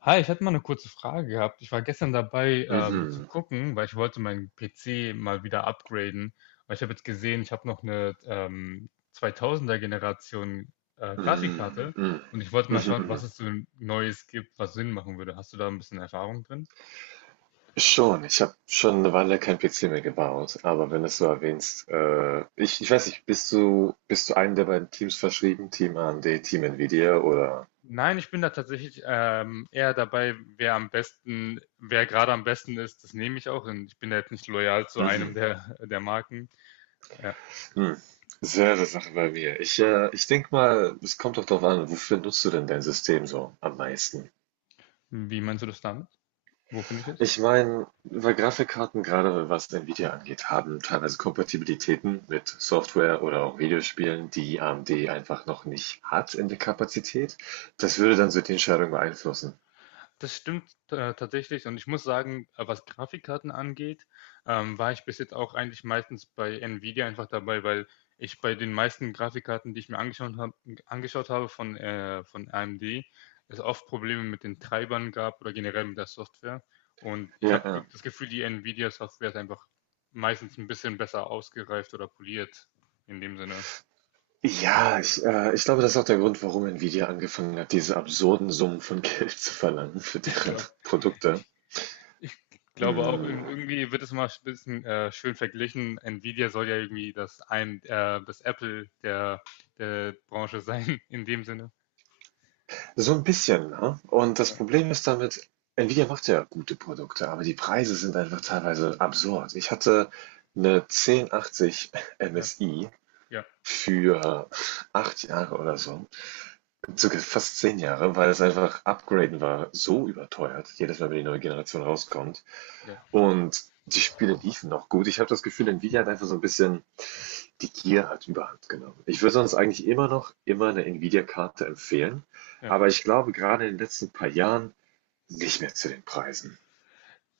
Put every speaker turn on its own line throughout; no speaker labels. Hi, ich hätte mal eine kurze Frage gehabt. Ich war gestern dabei, zu
Mhm.
gucken, weil ich wollte meinen PC mal wieder upgraden. Weil ich habe jetzt gesehen, ich habe noch eine 2000er Generation
Mhm.
Grafikkarte
Mhm.
und ich wollte mal
Mhm.
schauen, was
Mhm.
es so Neues gibt, was Sinn machen würde. Hast du da ein bisschen Erfahrung drin?
Schon, ich habe schon eine Weile kein PC mehr gebaut, aber wenn du es so erwähnst, ich weiß nicht, bist du einem der beiden Teams verschrieben, Team AMD, Team Nvidia oder?
Nein, ich bin da tatsächlich eher dabei, wer am besten, wer gerade am besten ist, das nehme ich auch. Und ich bin da jetzt nicht loyal zu einem
Mhm.
der, der Marken. Ja.
Mhm. Selbe Sache bei mir. Ich denke mal, es kommt doch darauf an, wofür nutzt du denn dein System so am meisten?
Wie meinst du das damit? Wo finde ich es?
Ich meine, weil Grafikkarten, gerade was Nvidia angeht, haben teilweise Kompatibilitäten mit Software oder auch Videospielen, die AMD einfach noch nicht hat in der Kapazität. Das würde dann so die Entscheidung beeinflussen.
Das stimmt, tatsächlich und ich muss sagen, was Grafikkarten angeht, war ich bis jetzt auch eigentlich meistens bei Nvidia einfach dabei, weil ich bei den meisten Grafikkarten, die ich mir angeschaut hab, von AMD, es oft Probleme mit den Treibern gab oder generell mit der Software. Und ich
Ja,
habe
ja.
das Gefühl, die Nvidia-Software ist einfach meistens ein bisschen besser ausgereift oder poliert in dem Sinne.
Ja, ich glaube, das ist auch der Grund, warum Nvidia angefangen hat, diese absurden Summen von Geld zu verlangen für
Ich
deren
glaube,
Produkte.
Ich glaube auch,
Mm.
irgendwie wird es mal ein bisschen schön verglichen. Nvidia soll ja irgendwie das Apple der Branche sein, in dem Sinne.
So ein bisschen, ne? Und das
Ja,
Problem ist damit, Nvidia macht ja gute Produkte, aber die Preise sind einfach teilweise absurd. Ich hatte 'ne 1080
ja,
MSI
ja,
für 8 Jahre oder so, sogar fast 10 Jahre, weil es einfach upgraden war so überteuert, jedes Mal, wenn die neue Generation rauskommt.
ja.
Und die Spiele liefen noch gut. Ich habe das Gefühl, Nvidia hat einfach so ein bisschen die Gier hat Überhand genommen. Ich würde sonst eigentlich immer noch immer eine Nvidia-Karte empfehlen,
Ja,
aber ich glaube, gerade in den letzten paar Jahren nicht mehr zu den Preisen.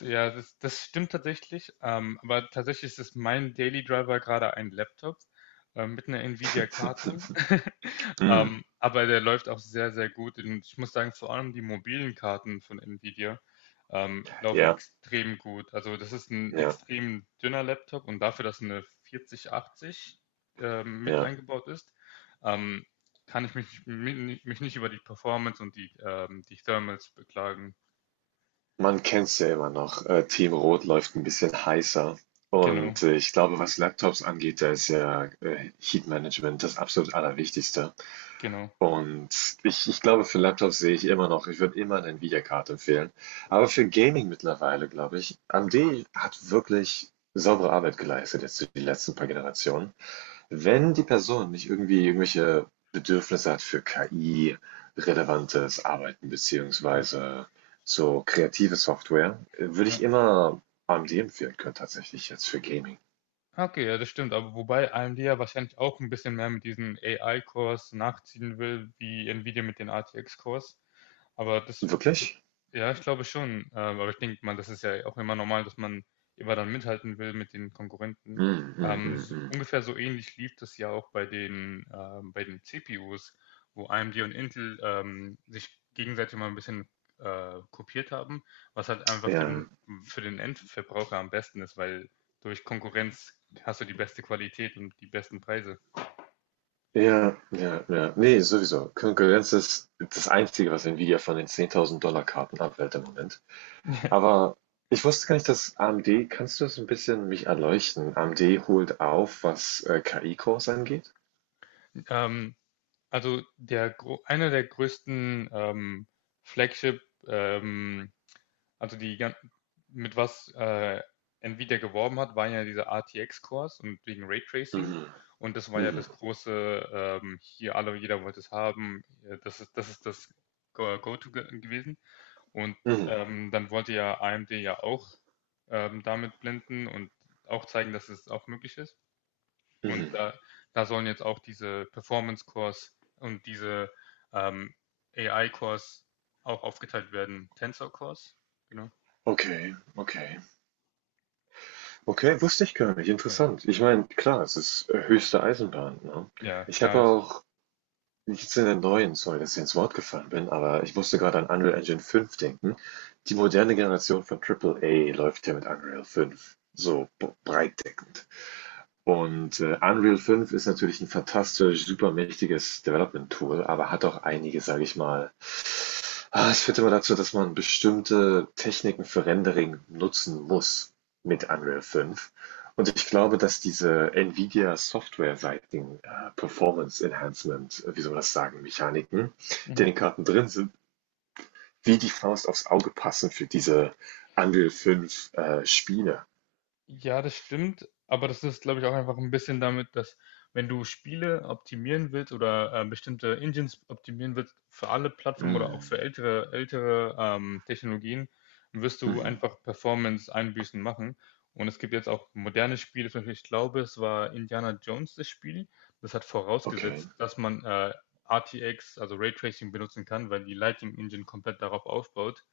das stimmt tatsächlich. Aber tatsächlich ist mein Daily Driver gerade ein Laptop mit einer Nvidia-Karte.
Hm.
Aber der läuft auch sehr, sehr gut. Und ich muss sagen, vor allem die mobilen Karten von Nvidia laufen
Ja,
extrem gut. Also das ist ein
ja,
extrem dünner Laptop und dafür, dass eine 4080 mit
ja.
eingebaut ist, ähm, kann ich mich nicht über die Performance und die Thermals beklagen.
Man kennt's ja immer noch. Team Rot läuft ein bisschen heißer.
Genau,
Und ich glaube, was Laptops angeht, da ist ja Heat Management das absolut Allerwichtigste.
genau.
Und ich glaube, für Laptops sehe ich immer noch, ich würde immer eine Nvidia-Karte empfehlen. Aber für Gaming mittlerweile, glaube ich, AMD hat wirklich saubere Arbeit geleistet jetzt die letzten paar Generationen. Wenn die Person nicht irgendwie irgendwelche Bedürfnisse hat für KI-relevantes Arbeiten
Ja,
beziehungsweise so kreative Software, würde
ja.
ich immer AMD empfehlen können, tatsächlich jetzt für Gaming.
Okay, ja, das stimmt. Aber wobei AMD ja wahrscheinlich auch ein bisschen mehr mit diesen ai kurs nachziehen will, wie Nvidia mit den RTX-Cores. Aber das, d-
Wirklich?
ja, ich glaube schon. Aber ich denke mal, das ist ja auch immer normal, dass man immer dann mithalten will mit den Konkurrenten.
Hm, hm, hm, hm.
Ungefähr so ähnlich lief das ja auch bei bei den CPUs, wo AMD und Intel sich gegenseitig mal ein bisschen kopiert haben, was halt einfach
Ja,
für den Endverbraucher am besten ist, weil durch Konkurrenz hast du die beste Qualität und die besten Preise.
ja, ja, ja. Nee, sowieso. Konkurrenz ist das Einzige, was Nvidia von den 10.000 Dollar Karten abwählt im Moment. Aber ich wusste gar nicht, dass AMD, kannst du das ein bisschen mich erleuchten? AMD holt auf, was KI-Cores angeht?
ähm, also der, Einer der größten Flagship, ähm, also die mit was Nvidia geworben hat, waren ja diese RTX-Cores und wegen Raytracing.
Mhm.
Und das war ja
Mhm.
das große, hier alle, jeder wollte es haben. Ja, das ist, das ist das Go- to gewesen. Und
Mhm.
dann wollte ja AMD ja auch damit blenden und auch zeigen, dass es auch möglich ist. Und
Mhm.
da sollen jetzt auch diese Performance-Cores und diese ähm, AI-Cores auch aufgeteilt werden. Tensor-Cores, genau.
Okay, okay. Okay, wusste ich gar nicht. Interessant. Ich meine, klar, es ist höchste Eisenbahn, ne?
Ja,
Ich habe
klar. Ist.
auch nichts in der neuen, sorry, dass ich ins Wort gefallen bin, aber ich musste
Ja.
gerade an Unreal Engine 5 denken. Die moderne Generation von Triple A läuft ja mit Unreal 5 so breitdeckend. Und Unreal 5 ist natürlich ein fantastisch, super mächtiges Development-Tool, aber hat auch einige, sage ich mal, es führt immer dazu, dass man bestimmte Techniken für Rendering nutzen muss mit Unreal 5. Und ich glaube, dass diese Nvidia softwareseitigen Performance Enhancement, wie soll man das sagen, Mechaniken, die in
Mhm.
den Karten drin sind, wie die Faust aufs Auge passen für diese Unreal 5 Spiele.
Ja, das stimmt, aber das ist, glaube ich, auch einfach ein bisschen damit, dass wenn du Spiele optimieren willst oder bestimmte Engines optimieren willst für alle Plattformen oder auch für
Mm.
ältere Technologien, wirst du
Mhm.
einfach Performance-Einbußen machen. Und es gibt jetzt auch moderne Spiele, zum Beispiel, ich glaube, es war Indiana Jones das Spiel. Das hat
Okay.
vorausgesetzt, dass man RTX, also Raytracing, benutzen kann, weil die Lighting Engine komplett darauf aufbaut.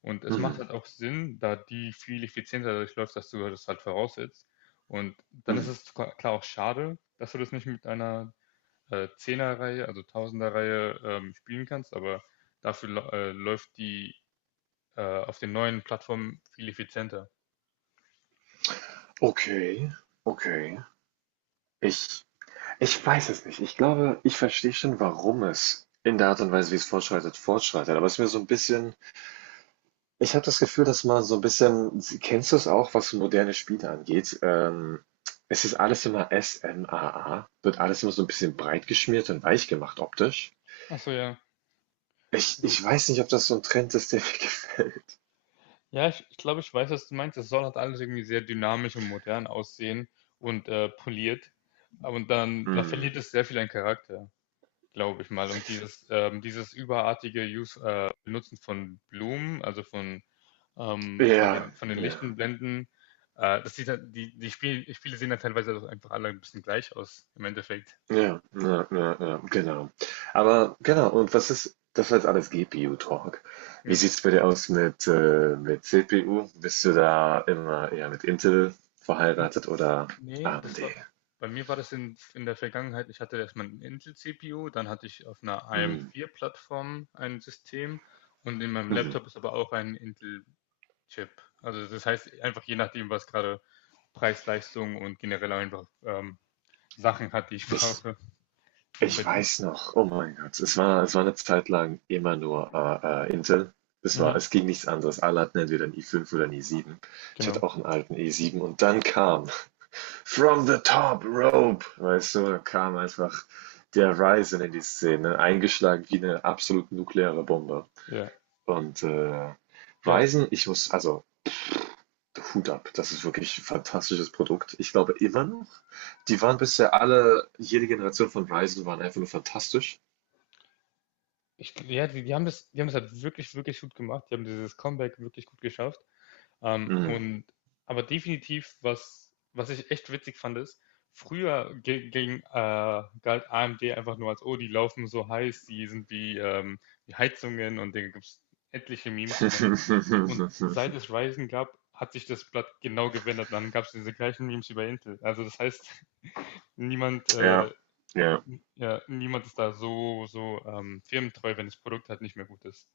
Und es macht
Mhm.
halt auch Sinn, da die viel effizienter durchläuft, dass du das halt voraussetzt. Und dann ist
Mhm.
es klar auch schade, dass du das nicht mit einer Zehner-Reihe, also Tausender-Reihe, spielen kannst, aber dafür läuft die auf den neuen Plattformen viel effizienter.
Okay. Okay. Ich Ich weiß es nicht. Ich glaube, ich verstehe schon, warum es in der Art und Weise, wie es fortschreitet, fortschreitet. Aber es ist mir so ein bisschen, ich habe das Gefühl, dass man so ein bisschen, kennst du es auch, was moderne Spiele angeht? Es ist alles immer SMAA, wird alles immer so ein bisschen breit geschmiert und weich gemacht optisch.
Ach so, ja.
Ich,
So.
ich weiß nicht, ob das so ein Trend ist, der mir gefällt.
Ja, ich glaube, ich weiß, was du meinst. Es soll halt alles irgendwie sehr dynamisch und modern aussehen und poliert. Aber da
Mm.
verliert es sehr viel an Charakter, glaube ich mal. Und dieses überartige Benutzen von Blumen, also von, ähm, von
Ja,
den, von den
ja.
lichten Blenden, das sieht halt, die, die Spiele sehen dann teilweise auch einfach alle ein bisschen gleich aus, im Endeffekt.
Ja, ja, ja, ja, genau. Aber genau, und was ist, das war jetzt alles GPU-Talk. Wie
Ja.
sieht's bei dir aus mit CPU? Bist du da immer eher mit Intel
N-
verheiratet oder
Nee, das
AMD?
war, bei mir war das in, in der Vergangenheit, ich hatte erstmal einen Intel-CPU, dann hatte ich auf einer
Hm,
AM4-Plattform ein System und in meinem
hm. Mhm.
Laptop ist aber auch ein Intel Chip. Also das heißt einfach je nachdem, was gerade Preis, Leistung und generell einfach Sachen hat, die ich
Ich,
brauche. Und bei
ich
dir?
weiß noch, oh mein Gott, es war eine Zeit lang immer nur Intel. Es war,
Mhm,
es ging nichts anderes. Alle hatten entweder einen i5 oder einen i7. Ich
genau.
hatte auch einen alten i7 und dann kam From the top rope, weißt du, da kam einfach der Ryzen in die Szene, eingeschlagen wie eine absolut nukleare Bombe.
Ja.
Und
Ja,
Ryzen, ich muss, also Hut ab, das ist wirklich ein fantastisches Produkt. Ich glaube immer noch, die waren bisher alle, jede Generation von Ryzen waren einfach nur fantastisch.
ja, die haben das halt wirklich, wirklich gut gemacht. Die haben dieses Comeback wirklich gut geschafft. Ähm,
Hm.
und aber definitiv, was ich echt witzig fand, ist, ging, galt AMD einfach nur als, oh, die laufen so heiß, die sind wie Heizungen und da gibt es etliche Memes von. Und seit es Ryzen gab, hat sich das Blatt genau gewendet. Dann gab es diese gleichen Memes über Intel. Also das heißt, niemand, äh,
Ja, ja.
ja, niemand ist da so firmentreu, wenn das Produkt halt nicht mehr gut ist.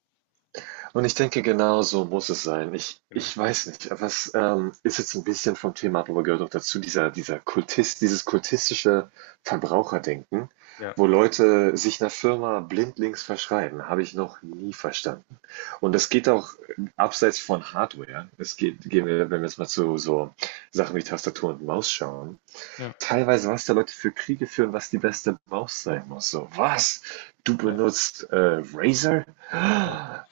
Und ich denke, genau so muss es sein. Ich,
Genau.
ich weiß nicht, was ist jetzt ein bisschen vom Thema ab, aber gehört auch dazu, dieser Kultist, dieses kultistische Verbraucherdenken,
Ja,
wo Leute sich einer Firma blindlings verschreiben, habe ich noch nie verstanden. Und das geht auch abseits von Hardware. Es geht, gehen wir, wenn wir jetzt mal zu so Sachen wie Tastatur und Maus schauen,
ja,
teilweise, was da Leute für Kriege führen, was die beste Maus sein muss. So, was? Du
ja,
benutzt Razer?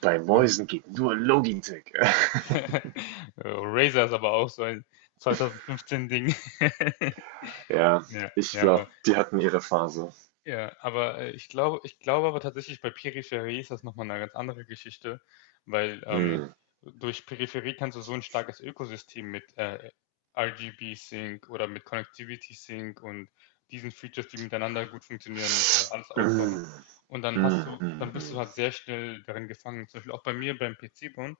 Bei
ja.
Mäusen geht nur Logitech.
Razer ist aber auch so ein 2015-Ding.
Ja,
Ja,
ich
ja,
glaube,
aber,
die hatten ihre Phase.
ja, aber ich glaube aber tatsächlich bei Peripherie ist das nochmal eine ganz andere Geschichte, weil
Hm.
durch Peripherie kannst du so ein starkes Ökosystem mit RGB Sync oder mit Connectivity Sync und diesen Features, die miteinander gut funktionieren, alles
Hm,
aufbauen.
hm,
Und
hm, hm.
dann bist du
Hm.
halt sehr schnell darin gefangen. Zum Beispiel auch bei mir beim PC-Bauen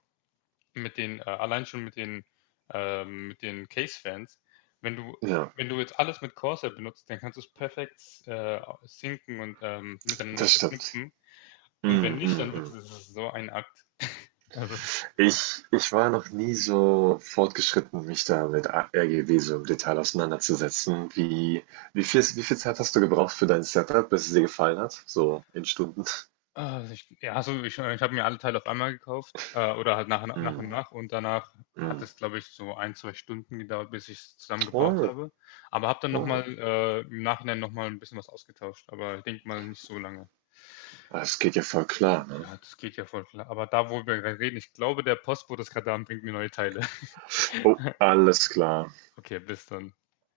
allein schon mit den Case-Fans, wenn du,
Ja,
wenn du jetzt alles mit Corsair benutzt, dann kannst du es perfekt sinken und miteinander
das stimmt.
verknüpfen. Und wenn
Hm,
nicht,
hm,
dann wird es
hm.
es ist so ein Akt. Also,
Ich war noch nie so fortgeschritten, mich da mit RGB so im Detail auseinanderzusetzen. Wie viel Zeit hast du gebraucht für dein Setup, bis es dir gefallen hat? So in Stunden.
äh, ich, ja, ich habe mir alle Teile auf einmal gekauft oder halt nach und
Mhm.
nach und danach hat
Mhm.
es, glaube ich, so ein, zwei Stunden gedauert, bis ich es zusammengebaut
Oh,
habe. Aber habe dann nochmal
oh.
im Nachhinein nochmal ein bisschen was ausgetauscht. Aber ich denke mal nicht so lange.
Das geht ja voll klar, ne?
Ja, das geht ja voll klar. Aber da, wo wir gerade reden, ich glaube, der Postbote ist gerade da und bringt mir neue Teile.
Oh, alles klar.
Okay, bis dann.